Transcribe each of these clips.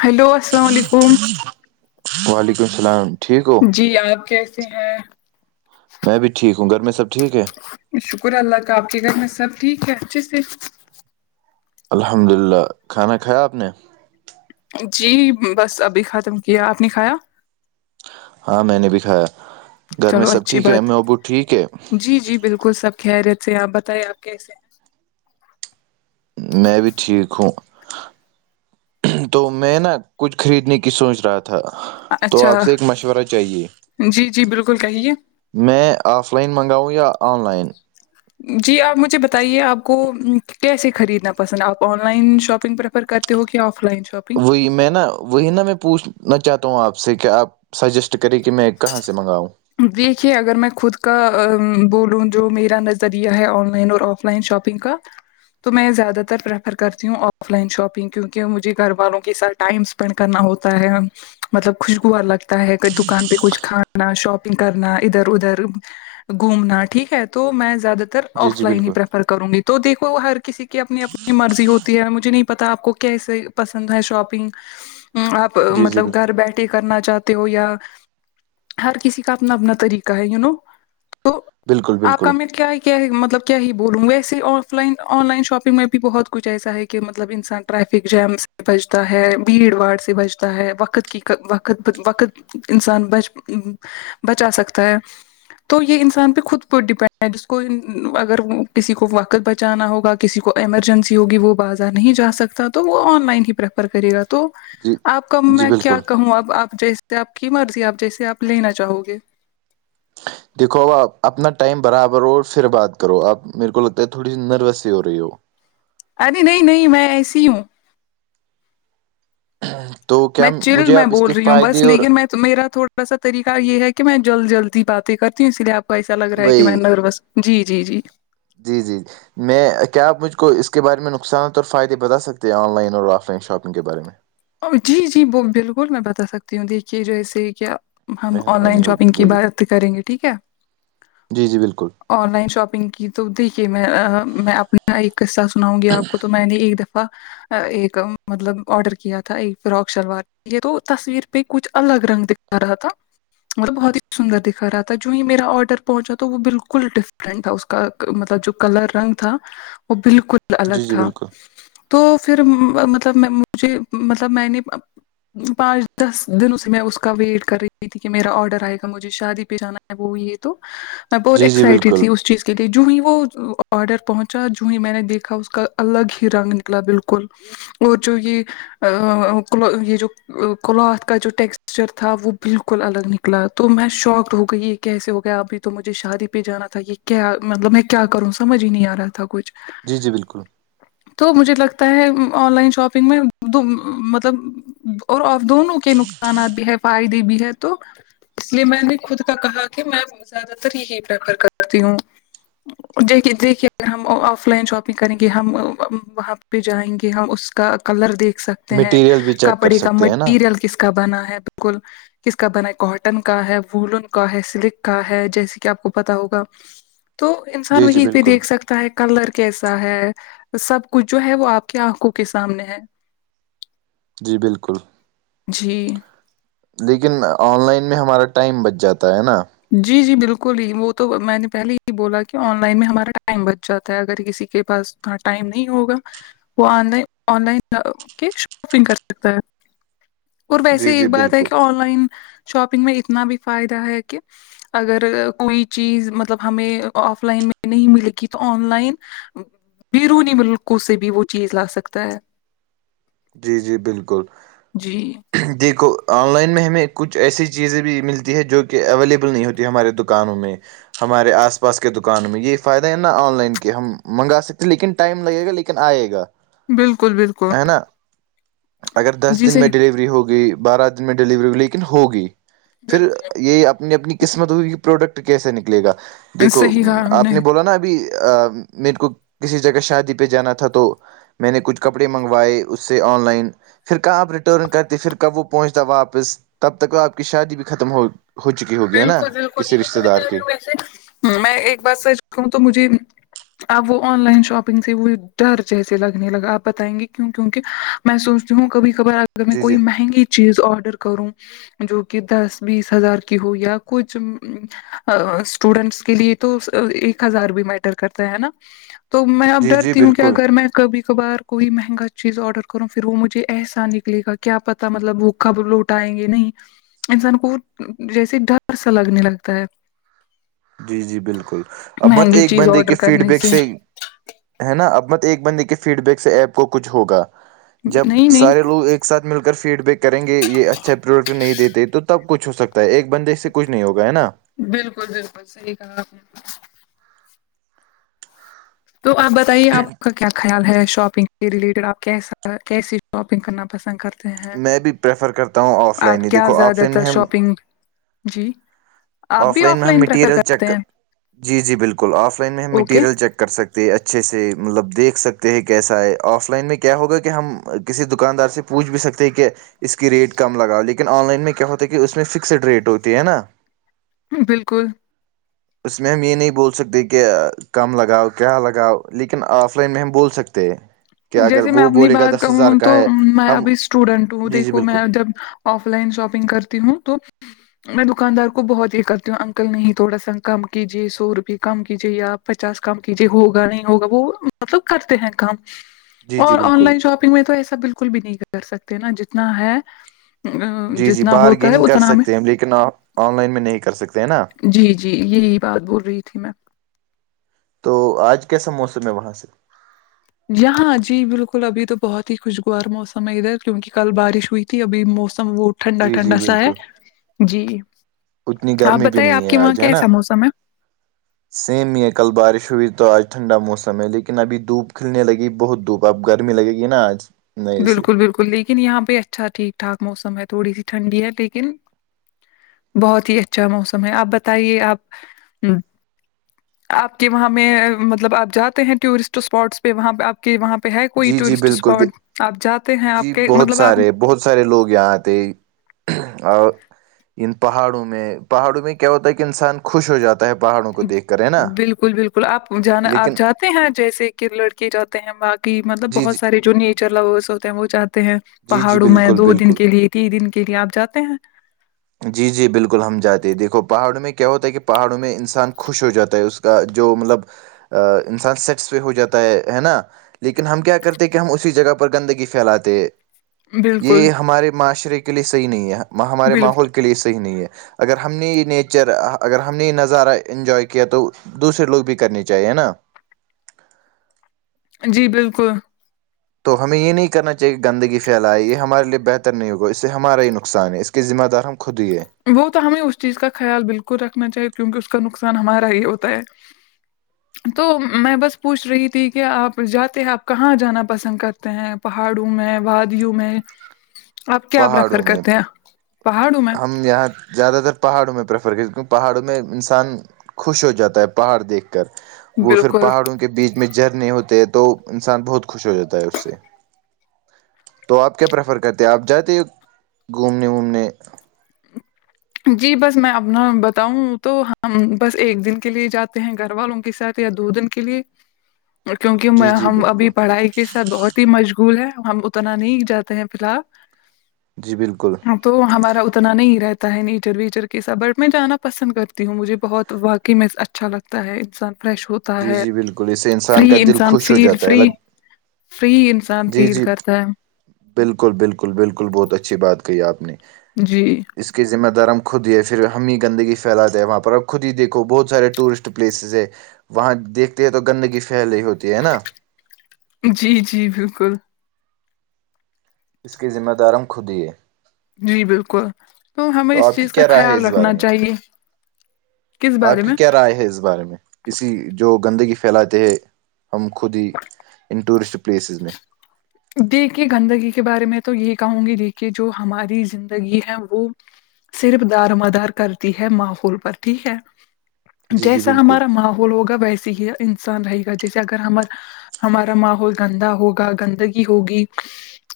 حلوا وعلیکم السلام ٹھیک ہو جی آپ کیسے ہیں میں بھی ٹھیک ہوں گھر میں سب ٹھیک ہے شکر اللہ کااب کے گھر میں سب ٹھیک ہے اچھے سے الحمدا للہ کھانا کھایا آپ نے جی بس ابھی ختم کیا آپ نے کھایا ہاں میں نے بھی کھایا گھر میں چلو سب اچھی ٹھیک ہے بات امی ابو ٹھیک ہے جی جی بالکل خد سب خریت سے آپ بتائیے آپ کیسے میں بھی ٹھیک ہوں تو میں نا کچھ خریدنے کی سوچ رہا تھا تھا ہیں تو اچھا آپ سے ایک مشورہ چاہیے جی جی بالکل کہیے میں آف لائن منگاؤں یا آن لائن جی آپ مجھے بتائیے آپ کو کیسے خریدنا پسند آپ آن لائن شاپنگ پر پر کرتے ہو گیا آف لائن شاپنگ وہی میں نا وہی نا میں پوچھنا چاہتا ہوں آپ سے کہ آپ سجیسٹ کرے کہ میں کہاں سے منگاؤں دیکھیے اگر میں خود کا بولوں جو میرا نظریہ ہے آن لائن اور آف آف لائن شاپنگ کا تو میں زیادہ تر پریفر کرتی ہوں آف لائن شاپنگ کیونکہ مجھے گھر والوں کے ساتھ ٹائم کرنا ہوتا ہے مطلب خوشگوار لگتا ہے کہ دکان پہ کچھ کھانا شاپ کرنا ادھر ادھر گھومنا ٹھیک ہے تو میں زیادہ تر جی آف جی لائن ہی بالکل ہیریفر کروں گی تو دیکھو ہر کسی کی اپنی اپنی مرضی ہوتی ہے مجھے نہیں پتا آپ کو کیسے پسند ہے شاپنگ آپ جی جی مطلب بالکل گھر بیٹھ کرنا چاہتے ہو یا ہر کسی کا اپنا اپنا طریقہ ہے یو نو تو بالکل آپ بالکل کا امید کیا ہے کیا مطلب کیا ہی بولوں ویسے offline online shopping میں بھی بہت کچھ ایسا ہے کہ مطلب انسان ٹریفک جیام سے بچتا ہے بھیڑ بھاڑ سے بچتا ہے وقت کی وقت وقت انسان بچ بچا سکتا ہے تو یہ انسان پہ خود پر ڈیپینڈ ہے جس کو اگر کسی کو وقت بچانا ہوگا کہ کسی کو ایمرجنسی ہوگی وہ بازار نہیں جا سکتا تو وہ آن لائن ہی پریفر کرے گا تو جی آپ کا جی میں کیا بالکل کہوں اب آپ جیسے آپ کی مرضی آپ جیسے آپ لینا چاہو گے دیکھو اپ اپنا ٹائم برابر ہو اور پھر بات کرو آپ میرے کو لگتا ہے تھوڑی سی نروس ہی ہو رہی ہو ارے نہیں نہیں میں ایسی ہوں ہاں میں چل میں بول رہی ہوں بس لیکن میں تو میرا تھوڑا سا طریقہ یہ ہے کہ میں جلد جلد ہی باتیں کرتی ہوں اس لیے آپ ایسا لگ رہا ہے کہ میں وہی نروس جی جی جی جی جی ج میں کیا آپ مجھ کو اس کے بارے میں نقصانات اور فائدے بتا سکتے ہیں آن لائن اور آف لائن شاپنگ کے بارے میں جی جی بالکل میں بتا سکتی ہوں دیکھیے جیسے کیا ہم آن لائن مہربانی شاپنگ ہوگی کی بولیے بات کریں گے ٹھیک ہے جی جی بالکل آن لائن شاپنگ کی تو دیکھیے میں میں اپنا ایک قصہ سناؤں گی آپ کو تو میں نے ایک دفعہ ایک مطلب آڈر کیا تھا یہ فراک شلوار یہ تو تصویر پہ کچھ الگ رنگ دکھا رہا تھا مطلب بہت ہی سندر دکھا رہا تھا جو یہ میرا آرڈر پہنچا تھا وہ بالکل ڈفرنٹ تھا اس مطلب جو کلر رنگ تھا وہ بالکل جی الگ جی تھا بالکل تو پھر مطلب مجھے مطلب میں نے پانچ دس دنوں سے میں اس کا ویٹ کر رہی تھی کہ میرا آڈر آئے گا مجھے شادی پہ جانا ہے وہ یہ تو میں بہت جی جی اکسائٹڈ بالکل تھی اس چیز جو آ ہی وہ آڈر پہنچا جو ہی میں نے دیکھا اس کا الگ ہی رنگ نکلا بالکل اور جو یہ ا یہ جو کلاتھ کا جو ٹیکسچر تھا وہ بالکل الگ نکلا تو میں شاکڈ ہو گئی یہ کیسے ہو گیا ابھی تو مجھے شادی پہ جانا تھا یہ کیا مطلب میں کیا کروں سمجھ ہی نہیں آ رہا تھا کچھ جی جی بالکل تو مجھے لگتا ہے آن لائن شاپنگ میں مطلب اور دونوں کے نقصانات بھی ہے فائدے بھی ہے تو اس لیے میں نے خود کا کہا کہ میں زیادہ تر یہی پریفر کرتی ہوں دیکھیے دیکھیے اگر ہم آف لائن شاپنگ کریں گے ہم وہاں پہ جائیں گے ہم اس کا کلر دیکھ سکتے ہیں مٹیریل بھی چیک کر کپڑے کا سکتے ہیں نا مٹیریل کس کا بنا ہے بالکل کس کا بنا ہے کاٹن کا ہے وولن کا ہے سلک کا ہے جیسے کہ آپ کو پتا ہوگا تو انسان جی جی وہیں پہ بالکل دیکھ سکتا ہے کلر کیسا ہے سب کچھ جو ہے وہ آپ کی آنکھوں کے سامنے ہے جی بالکل جی لیکن آن لائن میں ہمارا ٹائم بچ جاتا ہے نا جی جی بالکل ہی وہ تو میں نے پہلے ہی بولا کہ آن لائن میں ہمارا ٹائم بچ جاتا ہے اگر کسی کے پاس اتنا ٹائم نہیں ہوگا وہ آن لائن آن لائن کی شاپنگ کر سکتا ہے اور ویسے جی جی ایک بات ہے بالکل کہ آن لائن شاپنگ میں اتنا بھی فائدہ ہے کہ اگر کوئی چیز مطلب ہمیں آف لائن میں نہیں ملے گی تو آن لائن بیرونی ملکوں سے بھی وہ چیز لا سکتا ہے جی جی بالکل جی دیکھو آن لائن میں ہمیں کچھ ایسی چیزیں بھی ملتی ہے جو کہ اویلیبل نہیں ہوتی ہمارے دکانوں میں ہمارے آس پاس کے دکانوں میں یہ فائدہ ہے نا آن لائن کے ہم منگا سکتے لیکن ٹائم لگے گا لیکن آئے گا بالکل بالکل ہے نا اگر دس جی دن میں صحیح ڈلیوری ہوگئی بارہ دن میں ڈلیوری ہو گئی لیکن ہوگئی پھر بالکل یہ اپنی اپنی قسمت ہوگی کہ پروڈکٹ کیسے نکلے گا دیکھو صحیح کہا ہم آپ نے بولا نا ابھی میرے کو کسی جگہ شادی پہ جانا تھا تو میں نے کچھ کپڑے منگوائے اس اسے آن لائن پھر کہا آپ ریٹرن کرتے پھر کب وہ پہنچتا واپس تب تک وہ آپ کی شادی بھی ختم ہو ہو چکی ہوگی ہے نا بالکل بالکل کسی رشتے دار یہی کی وسے میں ایک بات سچ کہوں تو مجھے اب وہ آن لائن شاپنگ سے وہ ڈر جیسے لگنے لگا آپ بتائیں گے کیوں کہ میں سوچتی ہوں کبھی کبار اگر میں جی کوئی جی مہنگی چیز آرڈر کروں جو کہ دس بیس ہزار کہ ہو یا کچھ اسٹوڈینٹس کے لیے تو ایک ہزار بھی میٹر کرتا ہے نا تو میں اب جی جی ڈرتی ہوں کہ بالکل اگر میں کبھی کبھار کوئی مہنگا چیز آرڈر کروں پھر وہ مجھے ایسا نکلے گا کیا پتا مطلب وہ کب لوٹ آائیں گے نہیں انسان کو جیسے ڈر سا لگنے لگتا ہے جی جی بالکل اب مت مہنگی ایک چیز بندے کے آڈر فیڈ کرنے بیک سے ہے نا اب مت ایک بندے کے فیڈ بیک سے ایپ کو کچھ ہوگا جب نہیں نہیں سارے لوگ ایک ایک ساتھ مل کر فیڈ بیک کریں گے یہ اچھا پروڈکٹ نہیں دیتے تو تب کچھ ہو سکتا ہے ایک بندے سے کچھ نہیں ہوگا ہے نا بالکل بالکل صحیح کہا آپ تو آپ بتائیے آپ کا کیا خیال ہے شاپنگ کے ریلیٹڈ آپ کیسا کیسی شاپنگ کرنا پسند کرتے میں بھی پریفر کرتا ہوں آف لائن آپ ہی کیا دیکھو آف زیادہ لائن تر میں ہم شاپنگ جی آپ بھی آف میں ہم لائن پریفر مٹیریل چیک کرتے کر ہیں جی جی بالکل آف لائن میں ہم اوکے میٹیریل چیک کر سکتے اچھے سے مطلب دیکھ سکتے ہیں کیسا ہے آف لائن میں کیا ہوگا کہ ہم کسی دکاندار سے پوچھ بھی سکتے کہ اس کی ریٹ کم لگاؤ لیکن آن لائن میں کیا ہوتا ہے کہ اس میں فکسڈ ریٹ ہوتی ہے نا بالکل اس میں ہم یہ نہیں بول سکتے کہ کم لگاؤ کیا لگاؤ لیکن آف لائن میں ہم بول سکتے ہیں کہ اگر جیسے میں وہ اپنی بولے گا بات دس ہزار کہوں کا تو ہے میں ہم ابھی اسٹوڈینٹ ہوں جی جی دیکھو بالکل میں جب آف لائن شاپنگ کرتی ہوں تو میں دکاندار کو بہت یہ کرتی ہوں انکل نہیں تھوڑا سا کم کیجیے سو روپیئے کم کیجے آپ پچاس کم کیجے ہوگا نہیں ہوگا وہ مطلب کرتے ہیں کم جی جی اور آن بالکل لائن شاپنگ میں تو ایسا بالکل بھی نہیں کر سکتے نا جتنا ہے ام، جی جی جتنا ہوتا ہے بارگیننگ کر اتنا ہمیں سکتے ہیں ہم لیکن آپ آن لائن میں نہیں کر سکتے ہیں نا جی جی یہی بات بول رہی تھی میں تو آج کیسا موسم ہے وہاں سے یہا جی بالکل ابھی تو بہت ہی خوشگوار موسم ہے ادھر کیونکہ کل بارش ہوئی تھی ابھی موسم وہ ٹھنڈا جی جی ٹھنڈا سا ہے بالکل جی اتنی آپ گرمی بھی بتائیے نہیں آپ ہے کے وہاں آج ہے نا کیسا موسم ہے سیم ہی ہے کل بارش ہوئی تو آج ٹھنڈا موسم ہے لیکن ابھی دھوپ کھلنے لگی بہت دھوپ تو اب گرمی لگے گی نا آج نہیں سے بالکل بالکل لیکن یہاں پہ اچھا ٹھیک ٹھاک موسم ہے تھوڑی سی ٹھنڈی ہے لیکن بہت ہی اچھا موسم ہے آپ بتائیے آپ آپ کے وہاں میں مطلب آپ جاتے ہیں ٹورسٹ اسپاٹس پہ وہاں پہ آپ کے وہاں پہ ہے کوئی جی جی ٹورسٹ بالکل اسپاٹ آپ جاتے ہیں آپ جی کے بہت مطلب آپ سارے بہت سارے لوگ یہاں آتے اور ان پہاڑوں میں پہاڑوں میں کیا ہوتا ہے کہ انسان خوش ہو جاتا ہے پہاڑوں کو دیکھ کر ہے نا بالکل بالکل آپ جانا لیکن آپ ہیں جیسے کہ لڑکے جاتے ہیں باقی مطلب جی بہت جی سارے جو نیچر لورس ہوتے ہیں وہ جاتے ہیں جی جی پہاڑوں میں بالکل دو دن بالکل کے لیے تین دن کے لیے آپ جاتے ہیں جی جی بالکل ہم جاتے دیکھو پہاڑوں میں کیا ہوتا ہے کہ پہاڑوں میں انسان خوش ہو جاتا ہے اس کا جو مطلب انسان سیٹسفائی ہو جاتا ہے ہے نا لیکن ہم کیا کرتے ہیں کہ ہم اسی جگہ پر گندگی پھیلاتے بالکل یہ ہمارے معاشرے کے لیے صحیح نہیں ہے ہمارے بالکل ماحول کے لیے صحیح نہیں ہے اگر ہم نے یہ نیچر اگر ہم نے یہ نظارہ انجوائے کیا تو دوسرے لوگ بھی کرنی چاہیے ہے نا جی بالکل تو ہمیں یہ نہیں کرنا چاہیے کہ گندگی پھیلائے یہ ہمارے لیے بہتر نہیں ہوگا اس سے ہمارا ہی نقصان ہے اس کہ ذمدار ہم خود ہی ہے وہ تو ہمیں اس چیز کا خیال بالکل رکھنا چاہیے کیونکہ اس کا نقصان ہمارا ہی ہوتا ہے تو میں بس پوچھ رہی تھی کہ آپ جاتے ہیں آپ کہاں جانا پسند کرتے ہیں پہاڑوں میں وادیوں میں آپ کیا پریفر پہاڑوں میں کرتے ہیں پہاڑوں میں یہاں زیادہ تر پہاڑوں میں پریفر کر کیونکہ پہاڑوں میں انسان خوش ہو جاتا ہے پہاڑ دیکھ کر وہ پھر بالکل پہاڑوں کے بیچ میں جھرنے ہوتے ہے تو انسان بہت خوش ہو جاتا ہے اس سے تو آپ کیا پریفر کرتے آپ جاتے ہیں گھومنے ومنے جی بس میں اپنا بتاؤں تو ہم بس ایک دن کے لیے جاتے ہیں گھر والوں کے ساتھ دو دن کے لیے کیونکہ جی جی ہم میں ابھی بالکل پڑھائی کے ساتھ بہت مشغول ہے ہم اتنا نہیں جاتے ہیں فی الحال جی بالکل تو ہمارا اتنا نہیں رہتا ہے نیچر ویچر کےساتھ بٹ میں جانا پسند کرتی ہوں مجھے بہت واقعی میں اچھا لگتا ہے انسان فریش ہو ہوتا جی ہے جی بالکل اس سے کا فری دل انسان خوش ہو فیل جاتا ہے فری الگ فری انسان جی فیل جی کرتا ہے بالکل بالکل بالکل بہت اچھی بات کہی آپ نے جی اس کے ذمہ دار ہم خود ہی ہے پھر ہم ہی گندگی پھیلاتے ہیں وہاں پر اب خود ہی دیکھو بہت سارے ٹورسٹ پلیسز ہے وہاں دیکھتے ہیں تو گندگی پھیل رہی ہوتی ہے نا جی جی بالکل اس کی ذمہ دار ہم خود ہی ہے جی بالکل تو ہمیں اس آپ کی چیز کا کیا رائے ہے خیال اس رکھنا بارے میں چاہیے کس بارے آپ کی میں کیا رائے ہے اس بارے میں اسی جو گندگی پھیلاتے ہے ہم خود ہی ان ٹورسٹ پلیسز میں دیکھے گندگی کے بارے میں تو یہ کہوں گی دیکھیے جو ہماری زندگی ہے وہ صرف دار مدار کرتی ہے ماحول پر ٹھیک ہے جی جی جیسا بالکل ہمارا ماحول ہوگا ویسے ہی انسان رہے گا جیسے اگر ہمار ہمارا ماحول گندا ہوگا گندگی ہوگی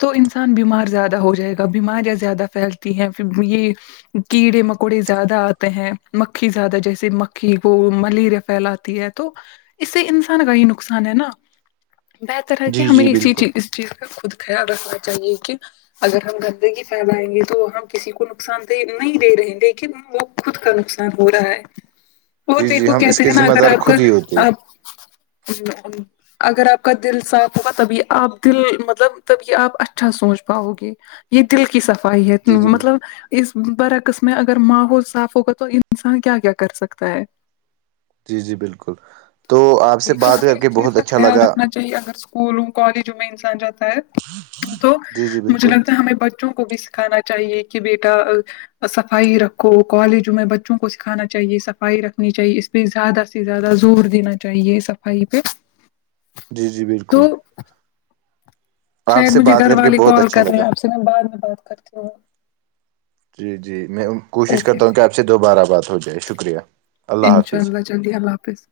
تو انسان بیمار زیادہ ہو جائے گا بیماریاں زیادہ پھیلتی ہیں یہ کیڑے مکوڑے زیادہ آتے ہیں مکھی زیادہ جیسے مکھی کو ملیریا پھیلاتے ہے تو اس سے انسان کا ہی نقصان ہے نا بہتر ہے کہ جی ہمیں جی اسی بالکل چیز ٹھیک ہے خود خیال رکھنا چاہیے کہ اگر ہم گندگی پھیلائیں گے تو ہم کسی کو نقصان د نہیں دے رہے لیکن وہ خود کا نقصان ہو رہا ہے وہ جی جی دیکھو ہم اس کہتے کے ہیں نا ذمہ دار اگر آپ کا خود ہی ہوتے ہیں آپ اگر آپ کا دل صاف ہوگا تبھی آپ دل مطلب تب یہ آپ اچھا سوچ پاؤ گے یہ دل کی صفائی ہے جی جی بالکل مطلب اس برعکس میں اگر ماحول صاف ہوگا تو انسان کیا کیا کر سکتا ہے جی جی بالکل تو آپ سے جٹ تو بات ہمیں کر اس کے چیز بہت کا اچھا خیال لگا رکھنا چاہیے اگر اسکولوں کالج میں انسان جاتا ہے تو جی جی مجھے بالکل لگتا ہمیں بچوں کو بھی سکھانا چاہیے کہ بیٹا صفائی رکھو کالجوں میں بچوں کو سکھانا چاہیے صفائی رکھنی چاہیے اس زیادہ سے زیادہ زور دینا چاہیے صفائی پہ جی جی بالکل تو آپ شاید سے مجھے بات گھر کر کے والے بہت کال اچھا کر رہے لگا ہیں آپ سے میں بعد میں بات کرتی ہوں جی جی میں کوشش اوکے کرتا ہوں کہ اوکے آپ سے دوبارہ بات ہو جائے شکریہ انشاء اللہ جلدی اللہ حافظ